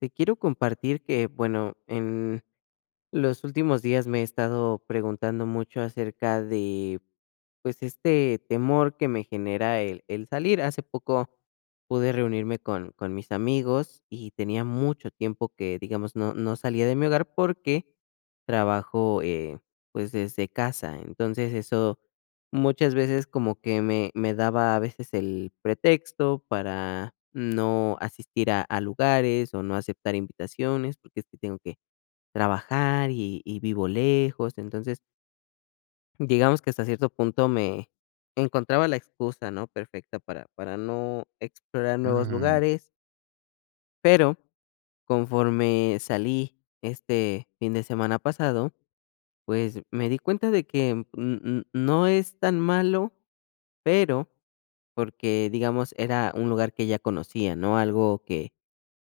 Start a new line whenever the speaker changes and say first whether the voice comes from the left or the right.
left: Te quiero compartir que, bueno, en los últimos días me he estado preguntando mucho acerca de, pues, este temor que me genera el salir. Hace poco pude reunirme con mis amigos y tenía mucho tiempo que, digamos, no salía de mi hogar porque trabajo, pues, desde casa. Entonces eso muchas veces como que me daba a veces el pretexto para no asistir a lugares o no aceptar invitaciones porque es que tengo que trabajar y vivo lejos. Entonces, digamos que hasta cierto punto me encontraba la excusa, ¿no?, perfecta para no explorar nuevos
right: Mm,
left: lugares, pero conforme salí este fin de semana pasado, pues, me di cuenta de que, no es tan malo, pero porque, digamos, era un lugar que ya conocía, ¿no? Algo que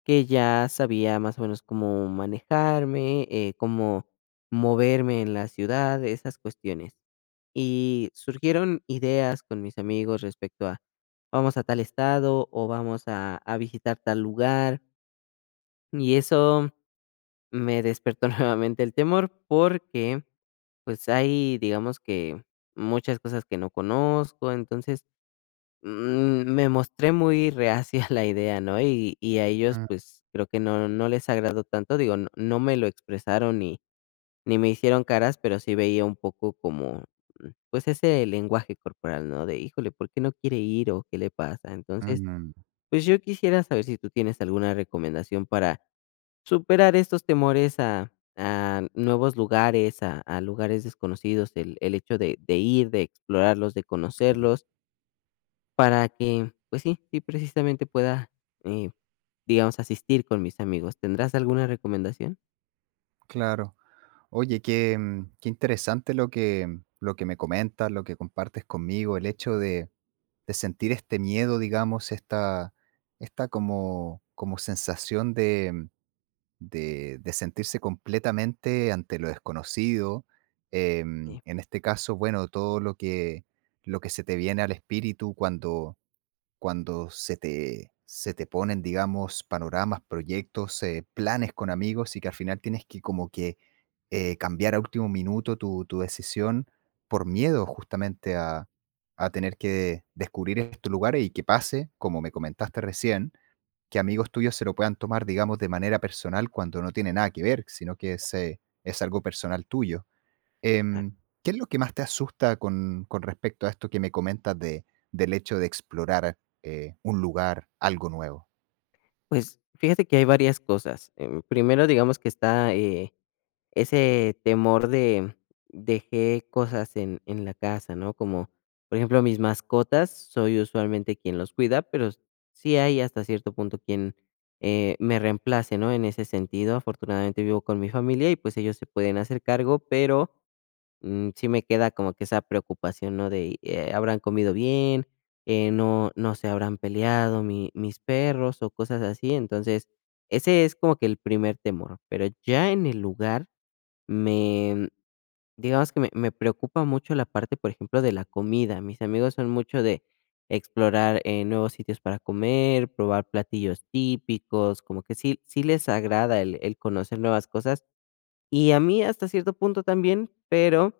left: que ya sabía más o menos cómo manejarme, cómo moverme en la ciudad, esas cuestiones. Y surgieron ideas con mis amigos respecto a, vamos a tal estado o vamos a visitar tal lugar. Y eso me despertó nuevamente el temor porque pues hay, digamos que muchas cosas que no conozco. Entonces, me mostré muy reacia a la idea, ¿no? Y a ellos,
right: mm,
left: pues, creo que no les agradó tanto, digo, no me lo expresaron ni me hicieron caras, pero sí veía un poco como, pues, ese lenguaje corporal, ¿no? De: "Híjole, ¿por qué no quiere ir o qué le pasa?". Entonces,
right: mm.
left: pues, yo quisiera saber si tú tienes alguna recomendación para superar estos temores a nuevos lugares, a lugares desconocidos, el hecho de ir, de explorarlos, de conocerlos, para que, pues sí, sí, precisamente pueda, eh, digamos, asistir con mis amigos. ¿Tendrás alguna recomendación?
right: Claro. Oye, qué, qué interesante lo que me comentas, lo que compartes conmigo, el hecho de sentir este miedo, digamos, esta como, como sensación de sentirse completamente ante lo desconocido. En este caso, bueno, todo lo lo que se te viene al espíritu cuando, cuando se te ponen, digamos, panoramas, proyectos, planes con amigos y que al final tienes que como que, cambiar a último minuto tu decisión por miedo justamente a tener que descubrir estos lugares y que pase, como me comentaste recién, que amigos tuyos se lo puedan tomar, digamos, de manera personal cuando no tiene nada que ver, sino que es algo personal tuyo. Em,
left: Exacto.
right: ¿Qué es lo que más te asusta con respecto a esto que me comentas de del hecho de explorar, un lugar, algo nuevo?
left: Pues, fíjate que hay varias cosas. Primero, digamos que está, ese temor de dejé cosas en la casa, ¿no? Como, por ejemplo, mis mascotas, soy usualmente quien los cuida, pero sí hay hasta cierto punto quien, me reemplace, ¿no? En ese sentido, afortunadamente vivo con mi familia y, pues, ellos se pueden hacer cargo, pero sí me queda como que esa preocupación, ¿no? De, ¿habrán comido bien? No se habrán peleado mis perros o cosas así. Entonces, ese es como que el primer temor. Pero ya en el lugar, me, digamos que me preocupa mucho la parte, por ejemplo, de la comida. Mis amigos son mucho de explorar nuevos sitios para comer, probar platillos típicos, como que sí, sí les agrada el conocer nuevas cosas. Y a mí hasta cierto punto también, pero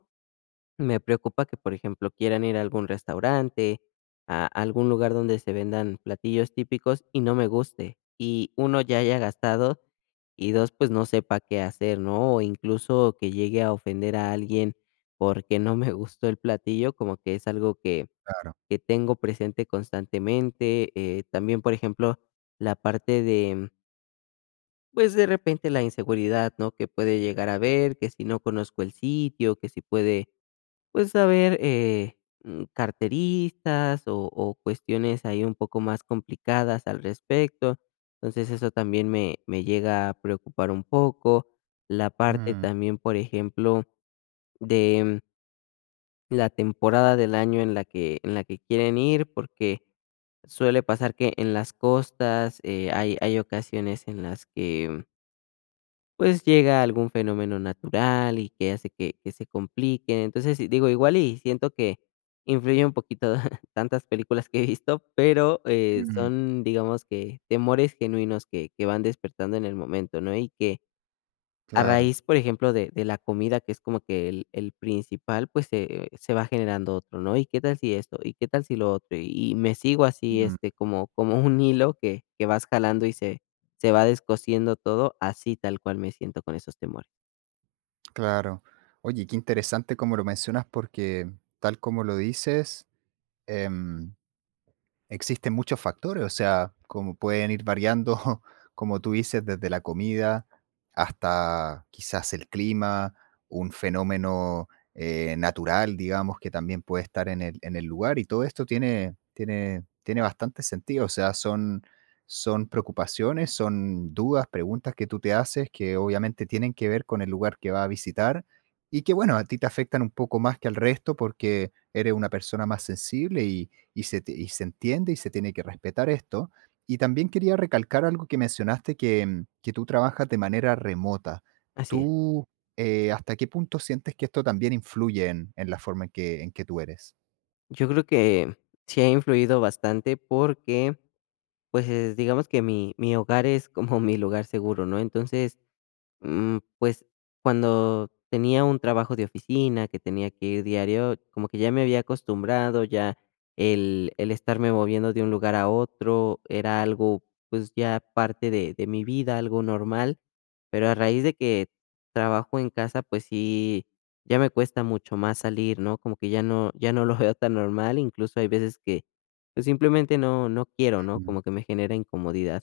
left: me preocupa que, por ejemplo, quieran ir a algún restaurante, a algún lugar donde se vendan platillos típicos y no me guste. Y uno, ya haya gastado y dos, pues no sepa qué hacer, ¿no? O incluso que llegue a ofender a alguien porque no me gustó el platillo, como que es algo que,
right: Claro.
left: que tengo presente constantemente. También, por ejemplo, la parte de, pues de repente la inseguridad, ¿no? Que puede llegar a ver, que si no conozco el sitio, que si puede pues, saber carteristas o cuestiones ahí un poco más complicadas al respecto. Entonces, eso también me llega a preocupar un poco. La parte
right: Mm,
left: también, por ejemplo, de la temporada del año en la que quieren ir, porque suele pasar que en las costas, hay ocasiones en las que pues llega algún fenómeno natural y que hace que se complique. Entonces, sí, digo, igual y siento que influye un poquito tantas películas que he visto, pero,
right: mm,
left: son, digamos que temores genuinos que van despertando en el momento, ¿no? Y que a
right: claro,
left: raíz, por ejemplo, de la comida, que es como que el principal, pues, se va generando otro, ¿no? ¿Y qué tal si esto? ¿Y qué tal si lo otro? Y me sigo así,
right: mm,
left: como un hilo que vas jalando y se va descosiendo todo, así tal cual me siento con esos temores.
right: claro. Oye, qué interesante como lo mencionas porque tal como lo dices. em Existen muchos factores, o sea, como pueden ir variando, como tú dices, desde la comida hasta quizás el clima, un fenómeno natural, digamos, que también puede estar en en el lugar, y todo esto tiene, tiene bastante sentido, o sea, son, son preocupaciones, son dudas, preguntas que tú te haces que obviamente tienen que ver con el lugar que vas a visitar y que, bueno, a ti te afectan un poco más que al resto porque eres una persona más sensible y se, y se entiende y se tiene que respetar esto. Y también quería recalcar algo que mencionaste, que, que tú trabajas de manera remota.
left: Así es.
right: ¿Tú hasta qué punto sientes que esto también influye en la forma en en que tú eres?
left: Yo creo que sí ha influido bastante porque, pues, digamos que mi hogar es como mi lugar seguro, ¿no? Entonces, pues, cuando tenía un trabajo de oficina, que tenía que ir diario, como que ya me había acostumbrado, ya el estarme moviendo de un lugar a otro era algo, pues, ya parte de mi vida, algo normal, pero a raíz de que trabajo en casa, pues sí, ya me cuesta mucho más salir, ¿no? Como que ya no lo veo tan normal, incluso hay veces que, pues, simplemente no quiero, ¿no?
right: Mm,
left: Como que me genera incomodidad.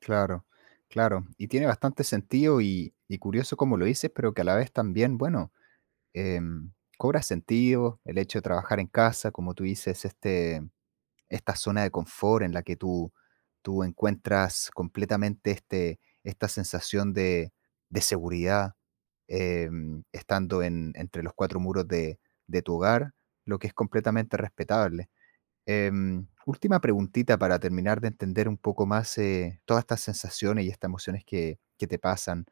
right: Claro, claro. Y tiene bastante sentido y curioso como lo dices, pero que a la vez también, bueno, em, cobra sentido el hecho de trabajar en casa, como tú dices, esta zona de confort en la que tú encuentras completamente este, esta sensación de seguridad, estando en, entre los cuatro muros de tu hogar, lo que es completamente respetable. Última preguntita para terminar de entender un poco más, todas estas sensaciones y estas emociones que te pasan.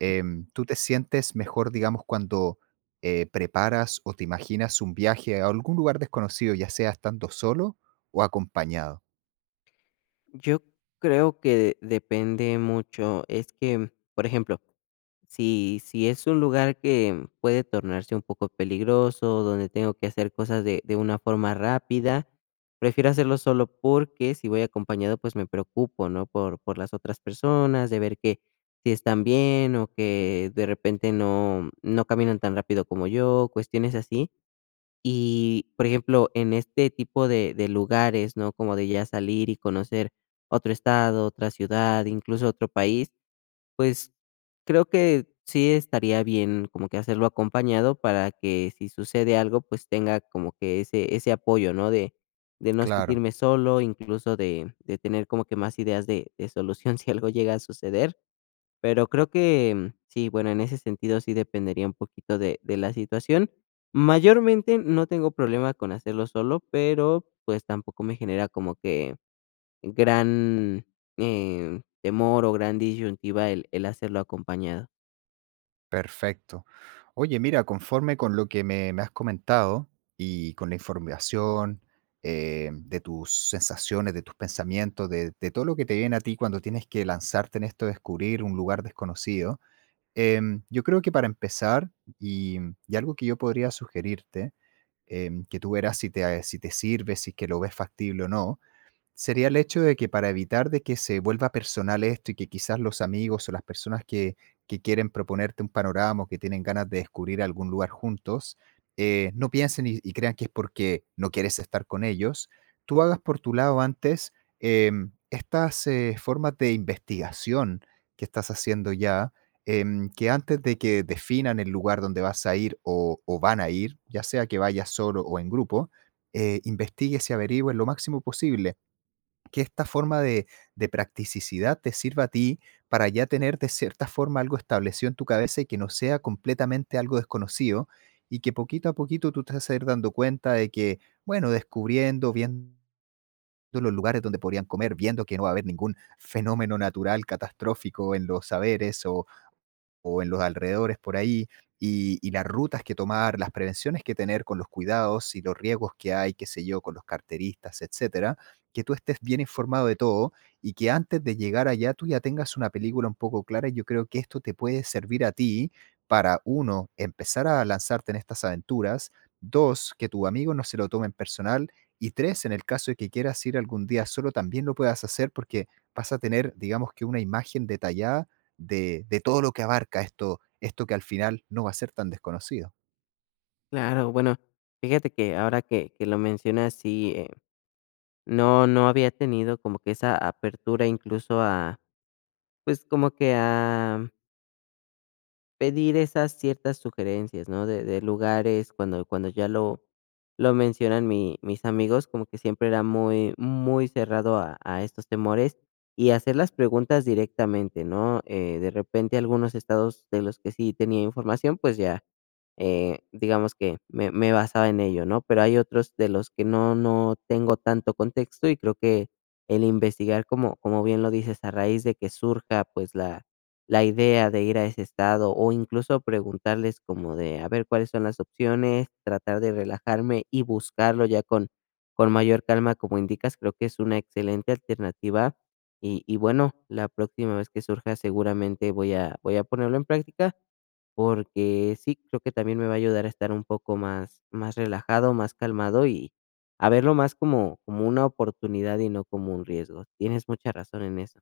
right: ¿Tú te sientes mejor, digamos, cuando, preparas o te imaginas un viaje a algún lugar desconocido, ya sea estando solo o acompañado?
left: Yo creo que depende mucho. Es que, por ejemplo, si es un lugar que puede tornarse un poco peligroso, donde tengo que hacer cosas de una forma rápida, prefiero hacerlo solo porque si voy acompañado, pues me preocupo, ¿no? Por las otras personas, de ver que si están bien o que de repente no caminan tan rápido como yo, cuestiones así. Y, por ejemplo, en este tipo de lugares, ¿no? Como de ya salir y conocer otro estado, otra ciudad, incluso otro país, pues, creo que sí estaría bien como que hacerlo acompañado para que si sucede algo, pues, tenga como que ese apoyo, ¿no? De no
right: Claro.
left: sentirme solo, incluso de tener como que más ideas de solución si algo llega a suceder. Pero creo que sí, bueno, en ese sentido sí dependería un poquito de la situación. Mayormente no tengo problema con hacerlo solo, pero, pues, tampoco me genera como que gran, temor o gran disyuntiva el hacerlo acompañado.
right: Perfecto. Oye, mira, conforme con lo que me has comentado y con la información, de tus sensaciones, de tus pensamientos, de todo lo que te viene a ti cuando tienes que lanzarte en esto de descubrir un lugar desconocido. Yo creo que para empezar, y, y algo que yo podría sugerirte, que tú verás si si te sirve, si es que lo ves factible o no, sería el hecho de que para evitar de que se vuelva personal esto y que quizás los amigos o las personas que quieren proponerte un panorama o que tienen ganas de descubrir algún lugar juntos, no piensen y crean que es porque no quieres estar con ellos, tú hagas por tu lado antes estas formas de investigación que estás haciendo ya, que antes de que definan el lugar donde vas a ir o van a ir, ya sea que vayas solo o en grupo, investigues y averigües lo máximo posible, que esta forma de practicidad te sirva a ti para ya tener de cierta forma algo establecido en tu cabeza y que no sea completamente algo desconocido, y que poquito a poquito tú te vas a ir dando cuenta de que, bueno, descubriendo, viendo los lugares donde podrían comer, viendo que no va a haber ningún fenómeno natural catastrófico en los saberes o en los alrededores por ahí, y las rutas que tomar, las prevenciones que tener con los cuidados y los riesgos que hay, qué sé yo, con los carteristas, etcétera, que tú estés bien informado de todo y que antes de llegar allá tú ya tengas una película un poco clara. Yo creo que esto te puede servir a ti para, uno, empezar a lanzarte en estas aventuras; dos, que tu amigo no se lo tome en personal; y tres, en el caso de que quieras ir algún día solo, también lo puedas hacer porque vas a tener, digamos que, una imagen detallada de todo lo que abarca esto que al final no va a ser tan desconocido.
left: Claro, bueno, fíjate que ahora que lo mencionas, sí, no había tenido como que esa apertura incluso a, pues, como que a pedir esas ciertas sugerencias, ¿no? De lugares, cuando ya lo mencionan mis amigos, como que siempre era muy, muy cerrado a estos temores y hacer las preguntas directamente, ¿no? De repente algunos estados de los que sí tenía información, pues ya, digamos que me basaba en ello, ¿no? Pero hay otros de los que no tengo tanto contexto y creo que el investigar, como bien lo dices, a raíz de que surja, pues la idea de ir a ese estado o incluso preguntarles como de, a ver, cuáles son las opciones, tratar de relajarme y buscarlo ya con mayor calma, como indicas, creo que es una excelente alternativa. Y bueno, la próxima vez que surja seguramente voy a ponerlo en práctica porque sí, creo que también me va a ayudar a estar un poco más, más relajado, más calmado y a verlo más como una oportunidad y no como un riesgo. Tienes mucha razón en eso.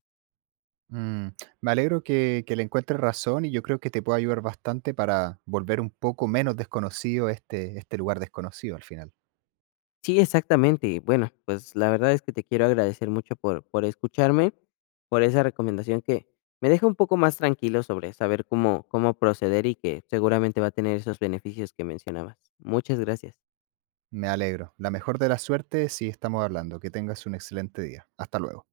right: Mm, me alegro que le encuentres razón, y yo creo que te puede ayudar bastante para volver un poco menos desconocido este lugar desconocido al final.
left: Sí, exactamente. Bueno, pues la verdad es que te quiero agradecer mucho por escucharme, por esa recomendación que me deja un poco más tranquilo sobre saber cómo proceder y que seguramente va a tener esos beneficios que mencionabas. Muchas gracias.
right: Me alegro. La mejor de las suertes si estamos hablando. Que tengas un excelente día. Hasta luego.